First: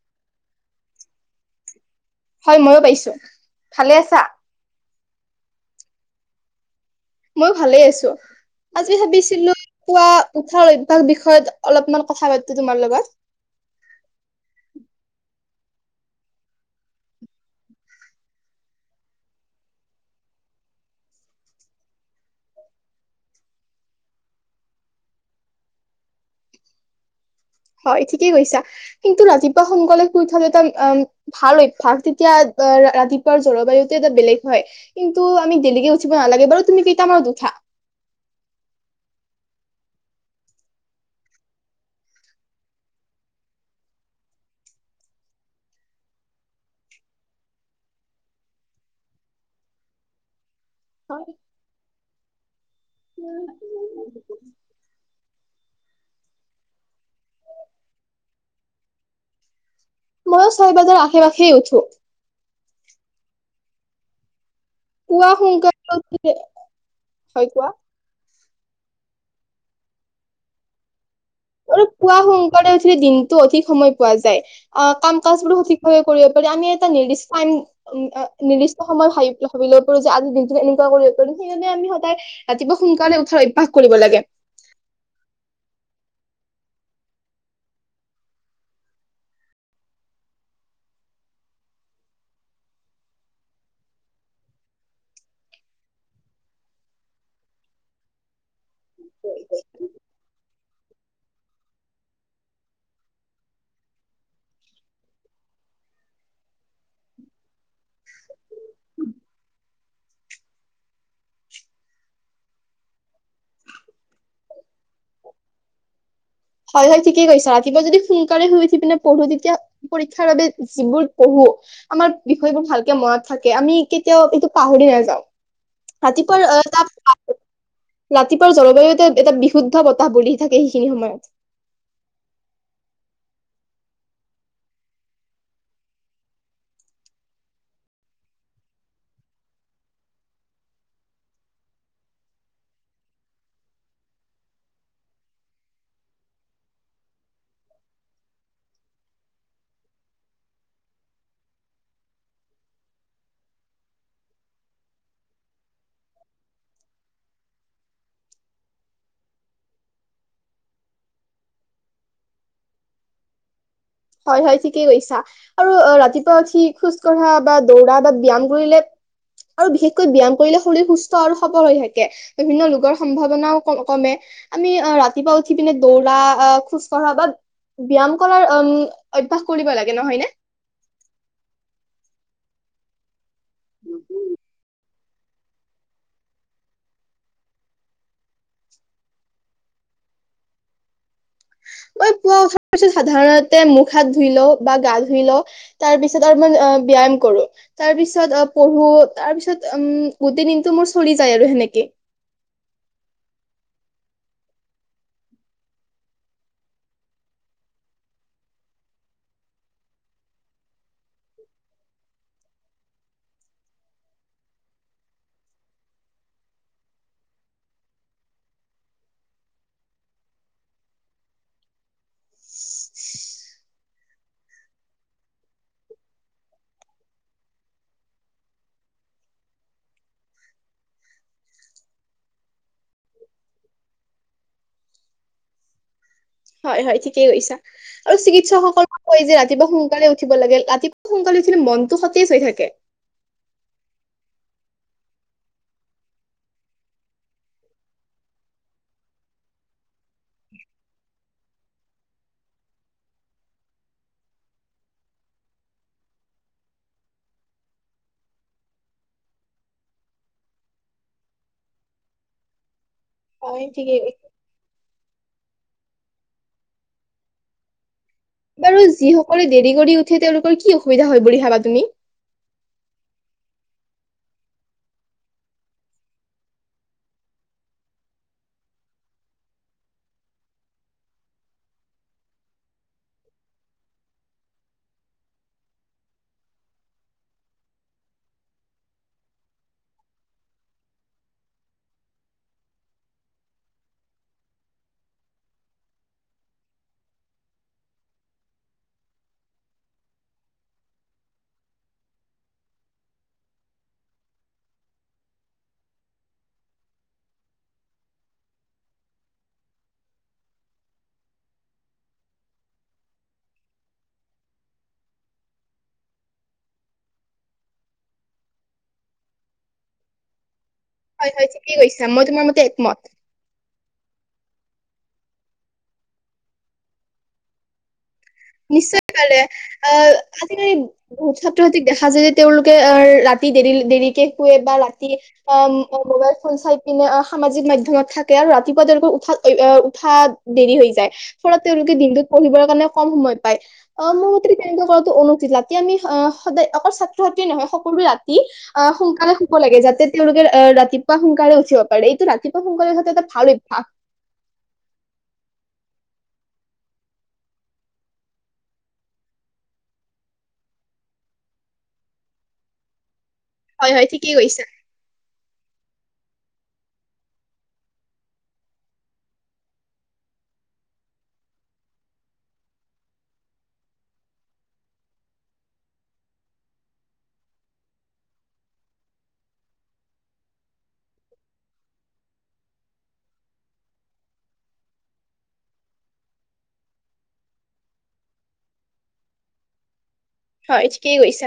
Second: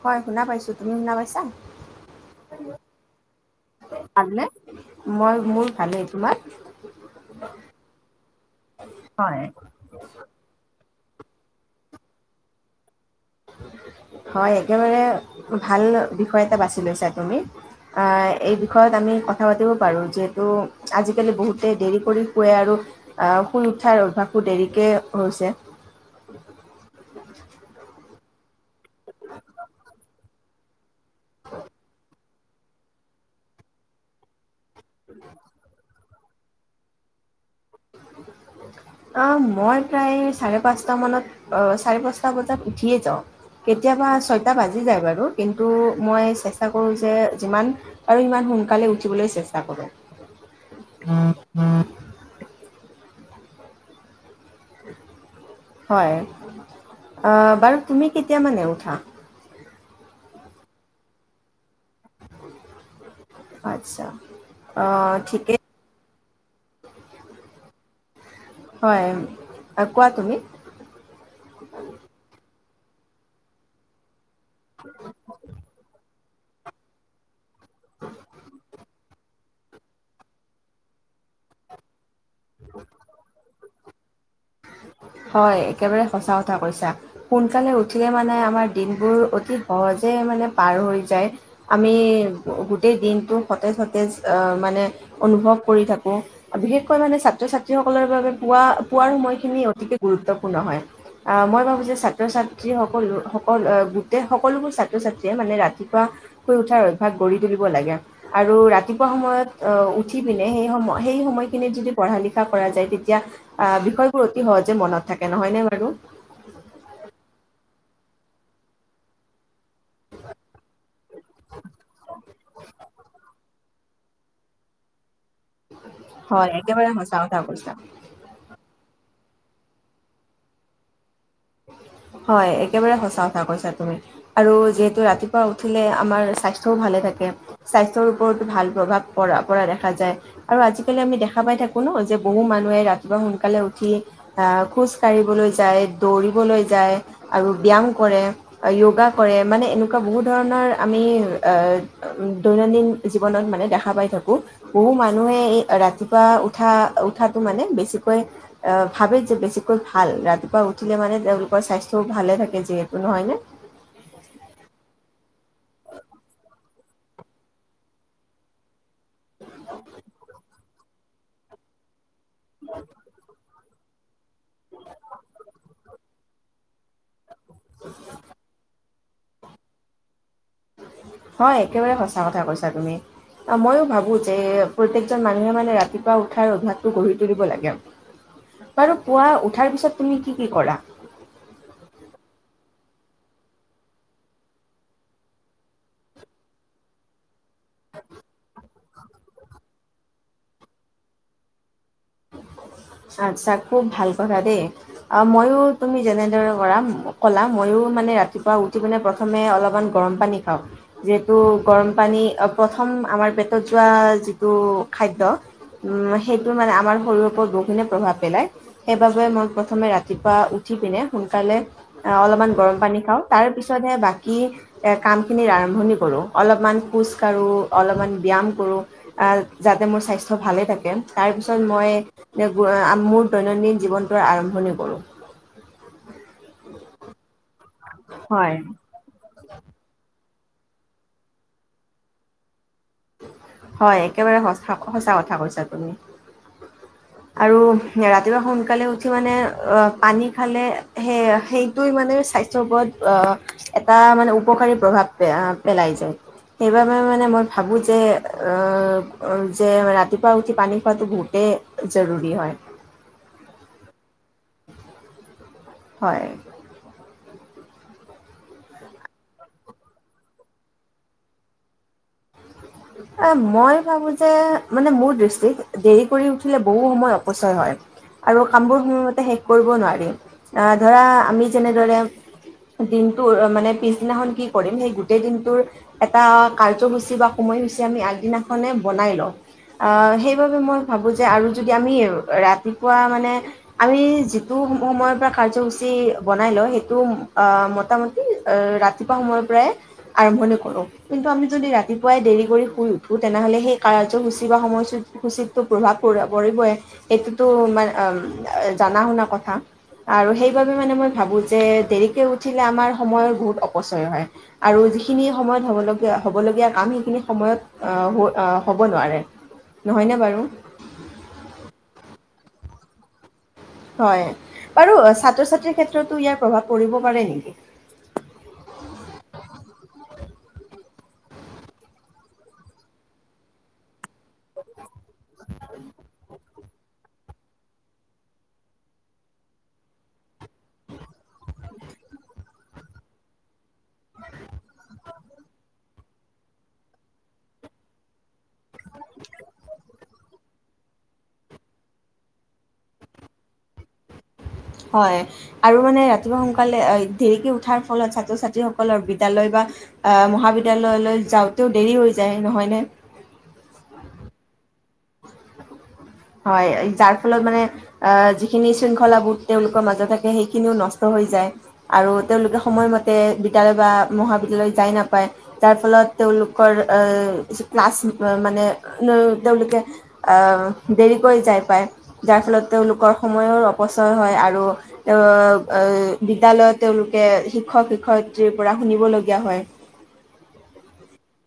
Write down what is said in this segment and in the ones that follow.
হয়, শুনা পাইছোঁ। তুমি শুনা পাইছা? হয় মইয়ো পাইছো ভালে আছা? ভালনে? মই মোৰ ভালেই তোমাৰ মইয়ো ভালে আছো আজি হয়। ভাবিছিলো পুৱা উঠাৰ অভ্যাস তাৰ বিষয়ত অলপমান কথা পাতো তোমাৰ লগত হয় একেবাৰে ভাল বিষয় এটা বাছি লৈছা তুমি এই বিষয়ত আমি কথা পাতিব পাৰোঁ যিহেতু আজিকালি বহুতে দেৰি কৰি শুৱে আৰু শুই উঠাৰ অভ্যাসো দেৰিকে হৈছে হয় ঠিকেই কৈছা কিন্তু ৰাতিপুৱা সোনকালে শুই উঠিলে এটা অম ভাল অভ্যাস তেতিয়া অ ৰাতিপুৱাৰ জলবায়ুতে এটা বেলেগ হয় কিন্তু আমি দেৰিলৈকে উঠিব নালাগে বাৰু তুমি কেইটা মানত উঠা মই প্ৰায় চাৰে পাঁচটা মানত চাৰে পাঁচটা বজাত উঠিয়ে যাওঁ কেতিয়াবা ছয়টা বাজি যায় বাৰু কিন্তু মই চেষ্টা কৰো যে যিমান আৰু সিমান সোনকালে উঠিবলৈ চেষ্টা কৰোঁ উ উ উম উ হয় বাৰু তুমি কেতিয়া মানে উঠা মইয়ো ছয় বজাৰ আশে পাশে উঠো। আচ্ছা আহ, পুৱা ঠিকেই সোনকালে উঠো হয় কোৱা হয় কোৱা তুমি মই ত পুৱা সোন- কালে উঠিলে দিনটো অধিক সময় পোৱা যায়। অ কাম কাজ বুৰু সঠিক সময়ত কৰিব পাৰি আমি এটা নিৰ্দিষ্ট টাইম এ নিৰ্দিষ্ট সময় ভাবিব লৈ পৰি যে আজিৰ দিনটোন এনেকুৱা কৰি কোনোখিনিতে আমি সক- ৰাতিপুৱ সোনকালে উঠাৰ অভ্যাস কৰিব লাগে হয় একেবাৰে সঁচা কথা কৈছা সোনকালে উঠিলে মানে আমাৰ দিনবোৰ অতি সহজে মানে পাৰ হৈ যায় আমি গোটেই দিনটো সতেজ সতেজ আহ মানে অনুভৱ কৰি থাকো বিশেষকৈ মানে ছাত্ৰ ছাত্ৰী সকলৰ বাবে পুৱা পুৱাৰ খিনি অতীকে গুৰুত্বপূৰ্ণ হয় আহ মই ভাবো যে ছাত্ৰ ছাত্ৰী সকলো সকল গোটেই সকলোবোৰ ছাত্ৰ ছাত্ৰীয়ে মানে ৰাতিপুৱা শুই উঠাৰ অভ্যাস গঢ়ি তুলিব লাগে আৰু ৰাতিপুৱা সময়ত আহ উঠি পিনে সেই সময় সেই সময়খিনিত যদি পঢ়া লিখা কৰা যায় তেতিয়া আহ বিষয় অতি সহজে মনত থাকে নহয় নে বাৰু হয় হয় ঠিকেই কৈছা ৰাতিপা যদি সোনকালে শুই উঠি পিনে পঢ়ো তেতিয়া পৰীক্ষাৰ বাবে যিবোৰ পঢ়ো আমাৰ বিষয়বোৰ ভালকে মনত থাকে আমি কেতিয়াও কিন্তু পাহৰি নাযাওঁ ৰাতিপুৱা হয় আহ তাৰ একেবাৰে সঁচা কথা কৈছা ৰাতিপুৱাৰ জলবায়ুতে এটা বিশুদ্ধ বতাহ বলি থাকে সেইখিনি সময়ত। হয় একেবাৰে সচা কথা কৈছা তুমি আৰু যিহেতু ৰাতিপুৱা উঠিলে আমাৰ স্বাস্থ্যও ভালে থাকে স্বাস্থ্যৰ ওপৰতো ভাল প্ৰভাৱ প পৰা দেখা যায় আৰু আজিকালি আমি দেখা পাই থাকো ন যে বহু মানুহে ৰাতিপুৱা সোনকালে উঠি আহ খোজ কাঢ়িবলৈ যায়। দৌৰিবলৈ যায় আৰু ব্যায়াম কৰে য়োগা কৰে মানে এনেকুৱা বহু ধৰণৰ আমি দৈনন্দিন জীৱনত মানে দেখা পাই থাকোঁ বহু মানুহে এই ৰাতিপুৱা উঠা উঠাটো মানে বেছিকৈ ভাবে যে বেছিকৈ ভাল ৰাতিপুৱা উ। উঠিলে মানে তেওঁলোকৰ স্বাস্থ্যও ভালে থাকে যিহেতু নহয় ন। হয় হয় ঠিকেই কৈছা আৰু ৰাতিপুৱা উঠি খোজ কঢ়া বা দৌৰা বা ব্য্য়ায়াম কৰিলে। আৰু বিশেষকৈ ব্যায়াম কৰিলে। ৰি সুস্থ আৰু সবল হৈ থাকে। বিভিন্ন ৰোগৰ সম্ভাৱনাও। কমে। আমি অ ৰাতিপুৱা উঠি পিনে দৌৰা। আহ খোজ কঢ়া বা। ব্যায়াম কৰাৰ উম। অভ্যয়াস কৰিব লাগে নহয় নে? হয়। একেবাৰে সঁচা কথা কৈছা তুমি। অ মইো ভাবো যে। প্ৰত্যেকজন মানুহে মানে ৰাতিপুৱা উঠাৰ অভ্যাসটো গঢ়ি তুলিব লাগে। বাৰু পুৱা উঠাৰ পিছত তুমি কি কি কৰা। মই পুৱ উঠাৰ পিছত সাধাৰণতে মুখ হাত ধুই ল বা গা ধুই লওঁ। তাৰ পিছত অমান ব্যয়াম কৰো। তাৰ পিছত পঢ়ো তাৰ পিছত উম গোটেই দিনটো মোৰ চলি যায়। আৰু সেনেকে, আচ্ছা খুব ভাল কথা দেই অ ময়ো তুমি যেনেদৰে কৰা কলা। মইও মানে ৰাতিপুৱা উঠি পিনে প্ৰথমে অলপমান গৰম পানী খাওঁ। যিহেতু গৰম পানী প্ৰথম আমাৰ পেটত যোৱা। যিটো খাদ্যৰ উ সেইটো মানে আমাৰ। শৰীৰৰ ওপৰত বহুখিনি প্ৰভাৱ পেলায়। সেইবাবে মই প্ৰথমে ৰাতিপুৱা উঠি পিনে সোনকালে অলপমান গৰম পানী খাওঁ। তাৰপিছতহে বাকী কামখিনিৰ আৰম্ভণি কৰোঁ। অলপমান খোজ কাঢ়োঁ অলপমান ব্যায়াম কৰোঁ। যাতে মোৰ স্বাস্থ্য ভালে থাকে তাৰপিছত মই। মোৰ দৈনন্দিন জীৱনটোৰ আৰম্ভণি কৰোঁ। হয় হয় ঠিকেই কৰিছা। আৰু হয় চিকিৎসকসকলৰ আকৌ যে ৰাতি। ৰাতিপুৱা সোনকালে উঠিব লাগে। ৰাতিপুৱা সোনকালে উঠিলে মনতটো সতেজ হৈ থাকে। হয়, একেবাৰে সঁচা কথা কৈছা তুমি। আৰু ৰাতিপুৱা সোনকালে উঠি মানে পানী খালে। সেই সেইটোোৱ মানে স্বাস্থ্যৰ ওপৰত আহ এটা মানে উপকাৰী প্ৰভাৱ পেলাই যায়। সেইবাবে মানে মই ভাবো যে আহ যে ৰাতিপুৱা উঠি পানী খোৱাাতটো বহুতেই। জাৰুৰুী হয়। অ ঠিকে। হয়। বাৰু যিসকলে দেৰি কৰি উঠে। তেওঁলোকৰ কি অসুবিধা হয়। বুলি ভাবা তুমি। এ মই ভাবো যে মানে মোৰ দৃষ্টিত দেৰি কৰি উঠিলে বহু সময় অপচয় হয় আৰু কামবোৰ সময়মতে শেষ কৰিব নোৱাৰি। অহ ধৰা আমি যেনেদৰে দিনটোৰ মানে পিছদিনাখন কি কৰিম। সেই গোটেই দিনটোৰ এটা। কাৰ্যসূচী বা। সময়সূচী আমি আগদিনাখনে বনাই লওঁ সেইবাবে মই ভাবোঁ যে আৰু যদি আমি ৰাতিপুৱা মানে আমি যিটো সময়ৰ পৰা কাৰ্যসূচী বনাই লওঁ। সেইটো মোটামুটি ৰাতিপুৱা সময়ৰ পৰাই আৰম্ভণি কৰোঁ। কিন্তু আমি যদি ৰাতি। াই দেৰি কৰি শুই উঠো তেনেহলে সেই কাৰসূচী বা সময় সূচীটো প্ৰভাৱ পৰিবই সেইটোতো মান জাননা শুনা কথা আৰু সেইবাবে মানে মই ভাবো। যে দেৰিকে উঠিলে আমাৰ সময় বহুত অপচয় হয়। আৰু যিখিনি সময়ত হবলীয়া হ'বলগীয়া। আম সেইখিনি সময়ত হ'ব নোৱাৰে। নহয়নে বাৰু। হয়, হয় ঠিকেই কৈছা। মই তোমাৰ মতে একমত। হয় বাৰু ছাত্ৰ ছাত্ৰীৰ ক্ষেত্ৰতো ইয়াৰ প্ৰভাৱ পৰিব পাৰে নেকি? নিশ্চয় কাৰালে অহ আজিকালি বহুত ছাত্ৰ ছাত্ৰীক দেখা যায়। যে তেওঁলোকে অহ ৰাতি দেৰি দেৰি। শোৱে বা ৰাতি মোবাইল ফোন চাই। এনে সামাজিক মাধ্য়মত থাকে আৰু ৰাতিপুৱা তেওঁলোকৰ উঠাত। উঠা দেৰি হৈ যায়। ফলত তেওঁলোকে দিনটোত পঢ়িবৰ কাৰণে। কম সময় পায়। অ মোৰ মতে তেনেকুৱা কৰাটো অনুল ৰাতি আমি সদায় অকল ছাত্ৰ ছাত্ৰ্ৰী নহয় সকলোৱো ৰা। সোনকালে শুব লাগে। যাতে। তেওঁলোকে আহ ৰাতিপুৱা সোনকালে উঠিব পাৰে। এইটো ৰাতিপুৱা সোনকালেো এটা ভাল অভ্যাস। হয় আৰু মানে ৰাতিপুৱা সোনকালে দেৰিকে উঠাৰ ফলত ছাত্ৰ ছাত্ৰীসকলৰ বিদ্যালয় বা মহাবিদ্যালয়লৈ যাওঁতেও দেৰি হৈ যায়। নহয়নে? হয়, হয় ঠিকেই কৈছে। হয়, যাৰ ফলত মানে যিখিনি শৃংখলাবোধ তেওঁলোকৰ মাজত থাকে। সেইখিনিও নষ্ট হৈ যায়। আৰু তেওঁলোকে সময়মতে বিদ্যালয় বা মহাবিদ্যালয় যাই নাপায়। যাৰ ফলত তেওঁলোকৰ কিছু ক্লাছ মানে তেওঁলোকে অহ দেৰিকৈ যায় পায় যাৰ ফলত তেওঁলোকৰ সময়ৰ অপচয় হয়। আৰু বিদ্যালয়ত তেওঁলোকে শিক্ষক শিক্ষয়িত্ৰীৰ পৰা শুনিবলগীয়া হয়। হয় ঠিকেই কৈছে।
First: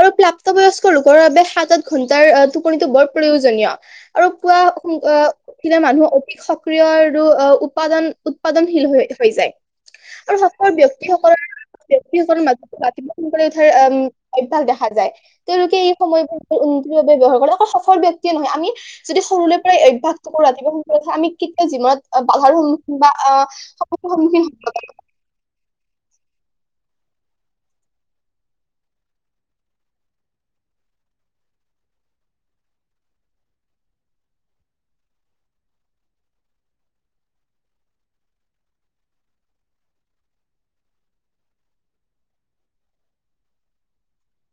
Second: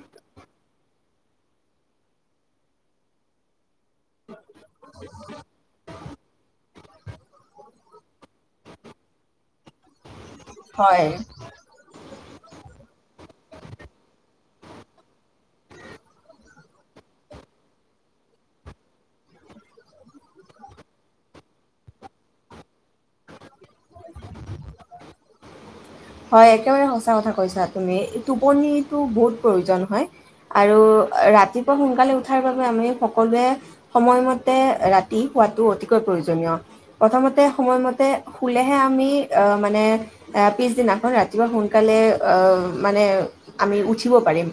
আৰু প্ৰাপ্তবয়স্ক লোকৰ বাবে সাত আঠ ঘন্টাৰ টোপনিটো বৰ প্ৰয়োজনীয়। আৰু পোৱা সোনকালে উঠিলে মানুহৰ অধিক শক্তি।। সক্ৰিয় আৰু উৎপাদন উৎপাদনশীল হৈ হৈ যায়। সকল হয় ব্যক্তিসকলৰ। কি কৰিম। ৰাতিপুৱা সোনকালে উঠাৰ উম অভ্যাস দেখা যায় তেওঁলোকে এই সময়বোৰ উন্নতিৰ ব্যৱহাৰ কৰে আ সফল ব্যক্তিয়ে নহয় আমি যদি সৰুৰে পৰাই অভ্যাসটো কৰো ৰাতিপুৱা সোনকালে উঠাই আমি কেতিয়াও জীৱনত বাধাৰ সন্মুখীন বা সমস্যাৰ সন্মুখীন হব লাগ। হয় একেবাৰে সঁচা কথা কৈছা তুমি টোপনিটো বহুত প্ৰয়োজন হয় আৰু ৰাতিপুৱা সোনকালে উঠাৰ বাবে আমি সকলোৱে সময়মতে ৰাতি শোৱাটো অতিকৈ প্ৰয়োজনীয় প্ৰথমতে সময়মতে শুলেহে আমি মানে এ পিছদিনাখন ৰাতিপুৱা সোনকালে মানে আমি উঠিব পাৰিম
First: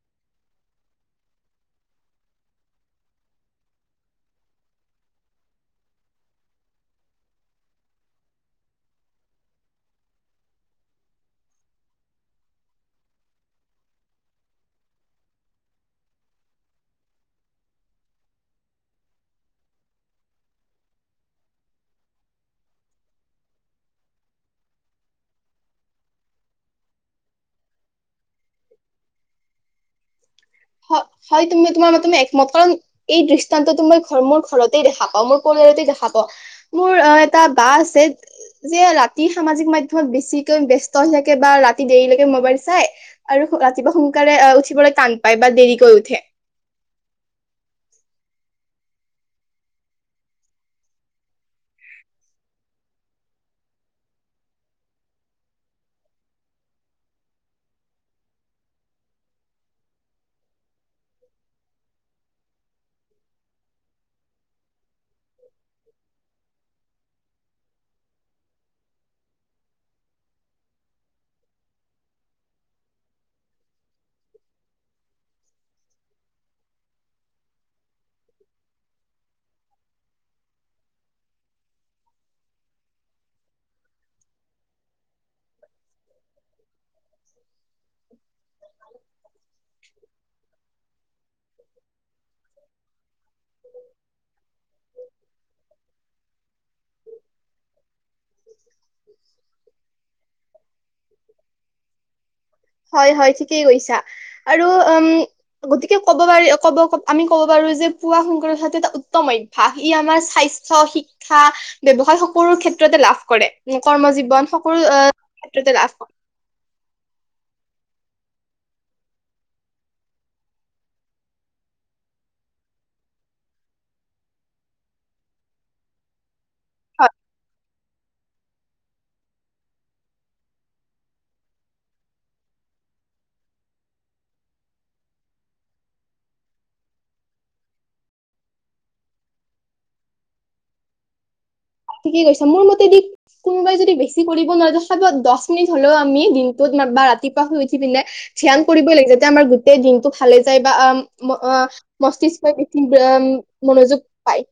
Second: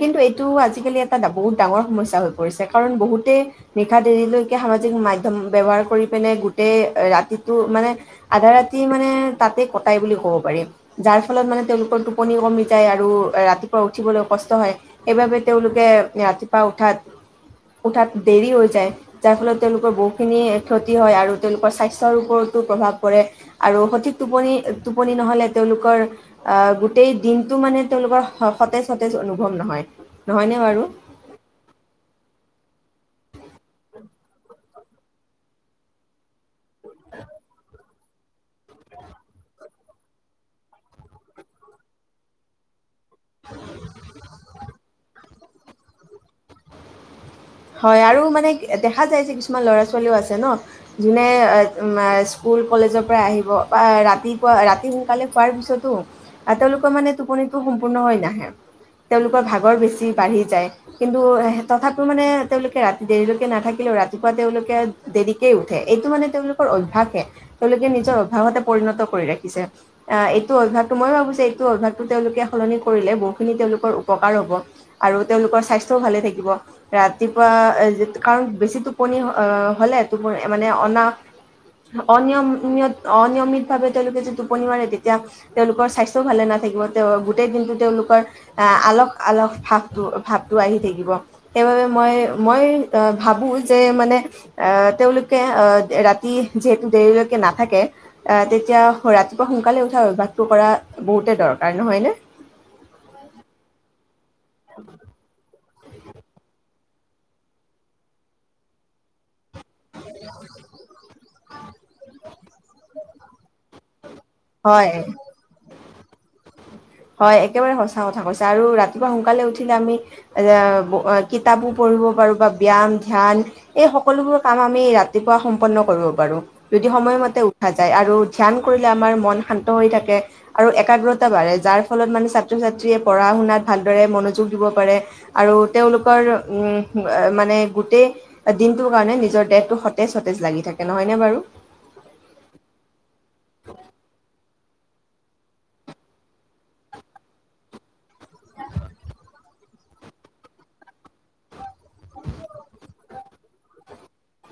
কিন্তু এইটো আজিকালি এটা বহুত ডাঙৰ সমস্যা হৈ পৰিছে কাৰণ বহুতেই নিশা দেৰিলৈকে সামাজিক মাধ্যম ব্যৱহাৰ কৰি পিনে গোটেই ৰাতিটো মানে আধা ৰাতি মানে তাতেই কটাই বুলি কওঁ। পাৰিম যাৰ ফলত মানে তেওঁলোকৰ টোপনি কমি যায় আৰু ৰাতিপুৱা উঠিবলৈ কষ্ট হয় সেইবাবে তেওঁলোকে ৰাতিপুৱা উঠাত উঠাত দেৰি হৈ যায় যাৰ ফলত তেওঁলোকৰ বহুখিন ক্ষতি হয় আৰু তেওঁলোকৰ স্বাস্থৰ ওপৰতো প্ৰভাৱ পৰে আৰু সঠিক টোপনি টোপনি নহলে তেওঁলোকৰ আহ গোটেই দিনটো মানে তেওঁলোকৰ সতেজ সতেজ অনুভৱ নহয়। নহয়নে বাৰু হয় তুমি তোমাৰ মতে তুমি একমত কাৰণ এই দৃষ্টান্তটো মই ঘৰ মোৰ ঘৰতেই দেখা পাওঁ মোৰ পৰিয়ালতেই দেখা পাওঁ মোৰ অ এটা বা আছে যে ৰাতি সামাজিক মাধ্যমত বেছিকৈ ব্যস্ত হৈ থাকে বা ৰাতি দেৰিলৈকে মোবাইল চাই আৰু ৰাতিপুৱা সোনকালে আহ উঠিবলৈ তান পাই বা দেৰিকৈ উঠে হয় আৰু মানে দেখা যায় যে কিছুমান ল'ৰা ছোৱালীও আছে ন যোনে স্কুল কলেজৰ পৰা আহিব বা ৰাতিপুৱা ৰাতি সোনকালে খোৱাৰ পিছতো তেওঁলোকৰ মানে টোপনিটো সম্পূৰ্ণ হৈ নাহে তেওঁলোকৰ ভাগৰ বেছি বাঢ়ি যায় কিন্তু তথাপি মানে তেওঁলোকে ৰাতি দেৰিলৈকে নাথাকিলেও ৰাতিপুৱা তেওঁলোকে দেৰিকেই উঠে এইটো মানে তেওঁলোকৰ অভ্যাসহে তেওঁলোকে নিজৰ অভ্যাসতে পৰিণত কৰি ৰাখিছে এইটো অভ্যাসটো মই ভাবো এইটো অভ্যাসটো তেওঁলোকে সলনি কৰিলে বহুখিনি তেওঁলোকৰ উপকাৰ হ'ব আৰু তেওঁলোকৰ স্বাস্থ্যও ভালে থাকিব। ৰাতিপুৱা কাৰণ বেছি টোপনি হলে টোপনি মানে অনা অনিয়ম অনিয়মিত ভাৱে তেওঁলোকে যে টোপনি মাৰে তেতিয়া তেওঁলোকৰ স্বাস্থ্যও ভালে নাথাকিব তেওঁ গোটেই দিনটো তেওঁলোকৰ আহ আল আলগ ভাৱটো ভাৱটো আহি থাকিব সেইবাবে মই মই ভাবো যে মানে তেওঁলোকে ৰাতি যিহেতু দেৰিলৈকে নাথাকে আহ এতিয়া ৰাতিপুৱা সোনকালে উঠা অভ্যাসটো কৰা বহুতে দৰকাৰ নহয় নে হয় হয় ঠিকেই কৈছা আৰু উম গতিকে কব পাৰি কব আমি কব পাৰো যে পুৱা সোনকালে উঠাটো এটা উত্তম অভ্যাস ই আমাৰ স্বাস্থ্য, শিক্ষা ব্যৱসায় সকলো ক্ষেত্ৰতে লাভ কৰে কৰ্মজীৱ বন সকলো হয় আহ ক্ষেত্ৰতে লাভ কৰে হয় একেবাৰে সঁচা কথা কৈছে আৰু ৰাতিপুৱা সোনকালে উঠিলে আমি এ কিতাপো পঢ়িব পাৰো বা ব্যায়াম ধ্যান এই সকলোবোৰ কাম আমি ৰাতিপুৱা সম্পন্ন কৰিব পাৰো যদি সময়মতে উঠা যায় আৰু ধ্যান কৰিলে আমাৰ মন শান্ত হৈ থাকে আৰু একাগ্ৰতা বাঢ়ে। যাৰ ফলত মানে ছাত্ৰ ছাত্ৰীয়ে পঢ়া শুনাত ভালদৰে মনোযোগ দিব পাৰে। আৰু তেওঁলোকৰ উ মানে গোটেই দিনটোৰ কাৰণে নিজৰ দেহটো সতেজ সতেজ লাগি থাকে নহয় নে বাৰু? ঠিকে কৈছা মোৰ মতেদি কোনোবাই যদি বেছি কৰিব নোৱাৰে চ দছ মিনিট হলেও আমি দিনটোত বা ৰাতিপুৱা শুই উঠি পিনে ধ্যান কৰিবই লাগে যাতে আমাৰ দিনটো ভালে যায় বা আ মস্তিষ্ক [unintelligible] মনোযোগ পায়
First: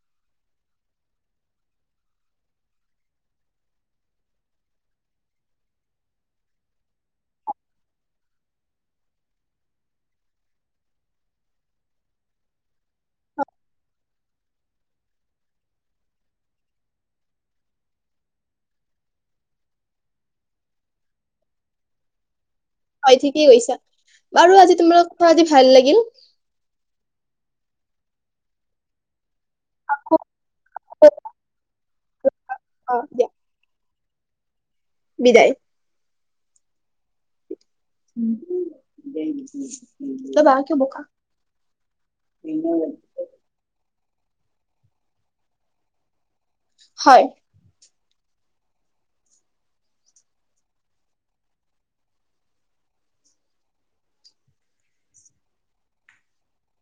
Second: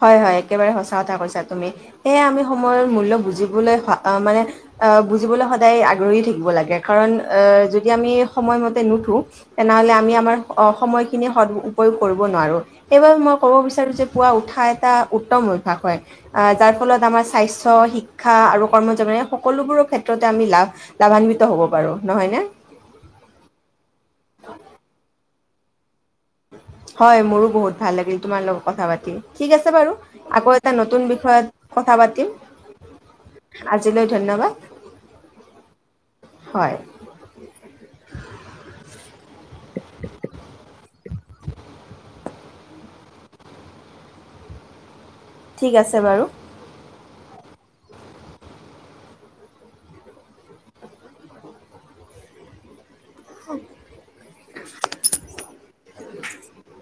হয় হয় একেবাৰে সঁচা কথা কৈছা তুমি। এইয়া আমি সময়ৰ মূল্য বুজিবলৈ মানে বুজিবলৈ সদায় আগ্ৰহী থাকিব লাগে। কাৰণ আহ যদি আমি সময়মতে নুঠো তেনেহলে আমি আমাৰ সময়খিনি সদ উপয়োগ কৰিব নোৱাৰো। সেইবাবে মই ক'ব বিচাৰো যে পুৱা উঠ উঠা এটা উত্তম অভ্যাস হয়। আহ যাৰ ফলত আমাৰ স্বাস্থ্য শিক্ষা আৰু কৰ্ম জীৱন সকলোবোৰ ক্ষেত্ৰতে আমি লা লাভান্বিত হ'ব পাৰো। নহয় নে? হয় ঠিকেই কৈছা। বাৰু আজি তুমাৰ [unintelligible] ভাল লাগিল। হয় মোৰো বহুত ভাল লাগিল তোমাৰ লগত কথা পাতি। ঠিক আছে বাৰু আকৌ এটা নতুন বিষয়ত কথা পা [inaudible] অ দিয়া। আজিলৈ ধন্যবাদ। বিদায়। হয়। কি? ঠিক আছে বাৰু। হয়। [unintelligible]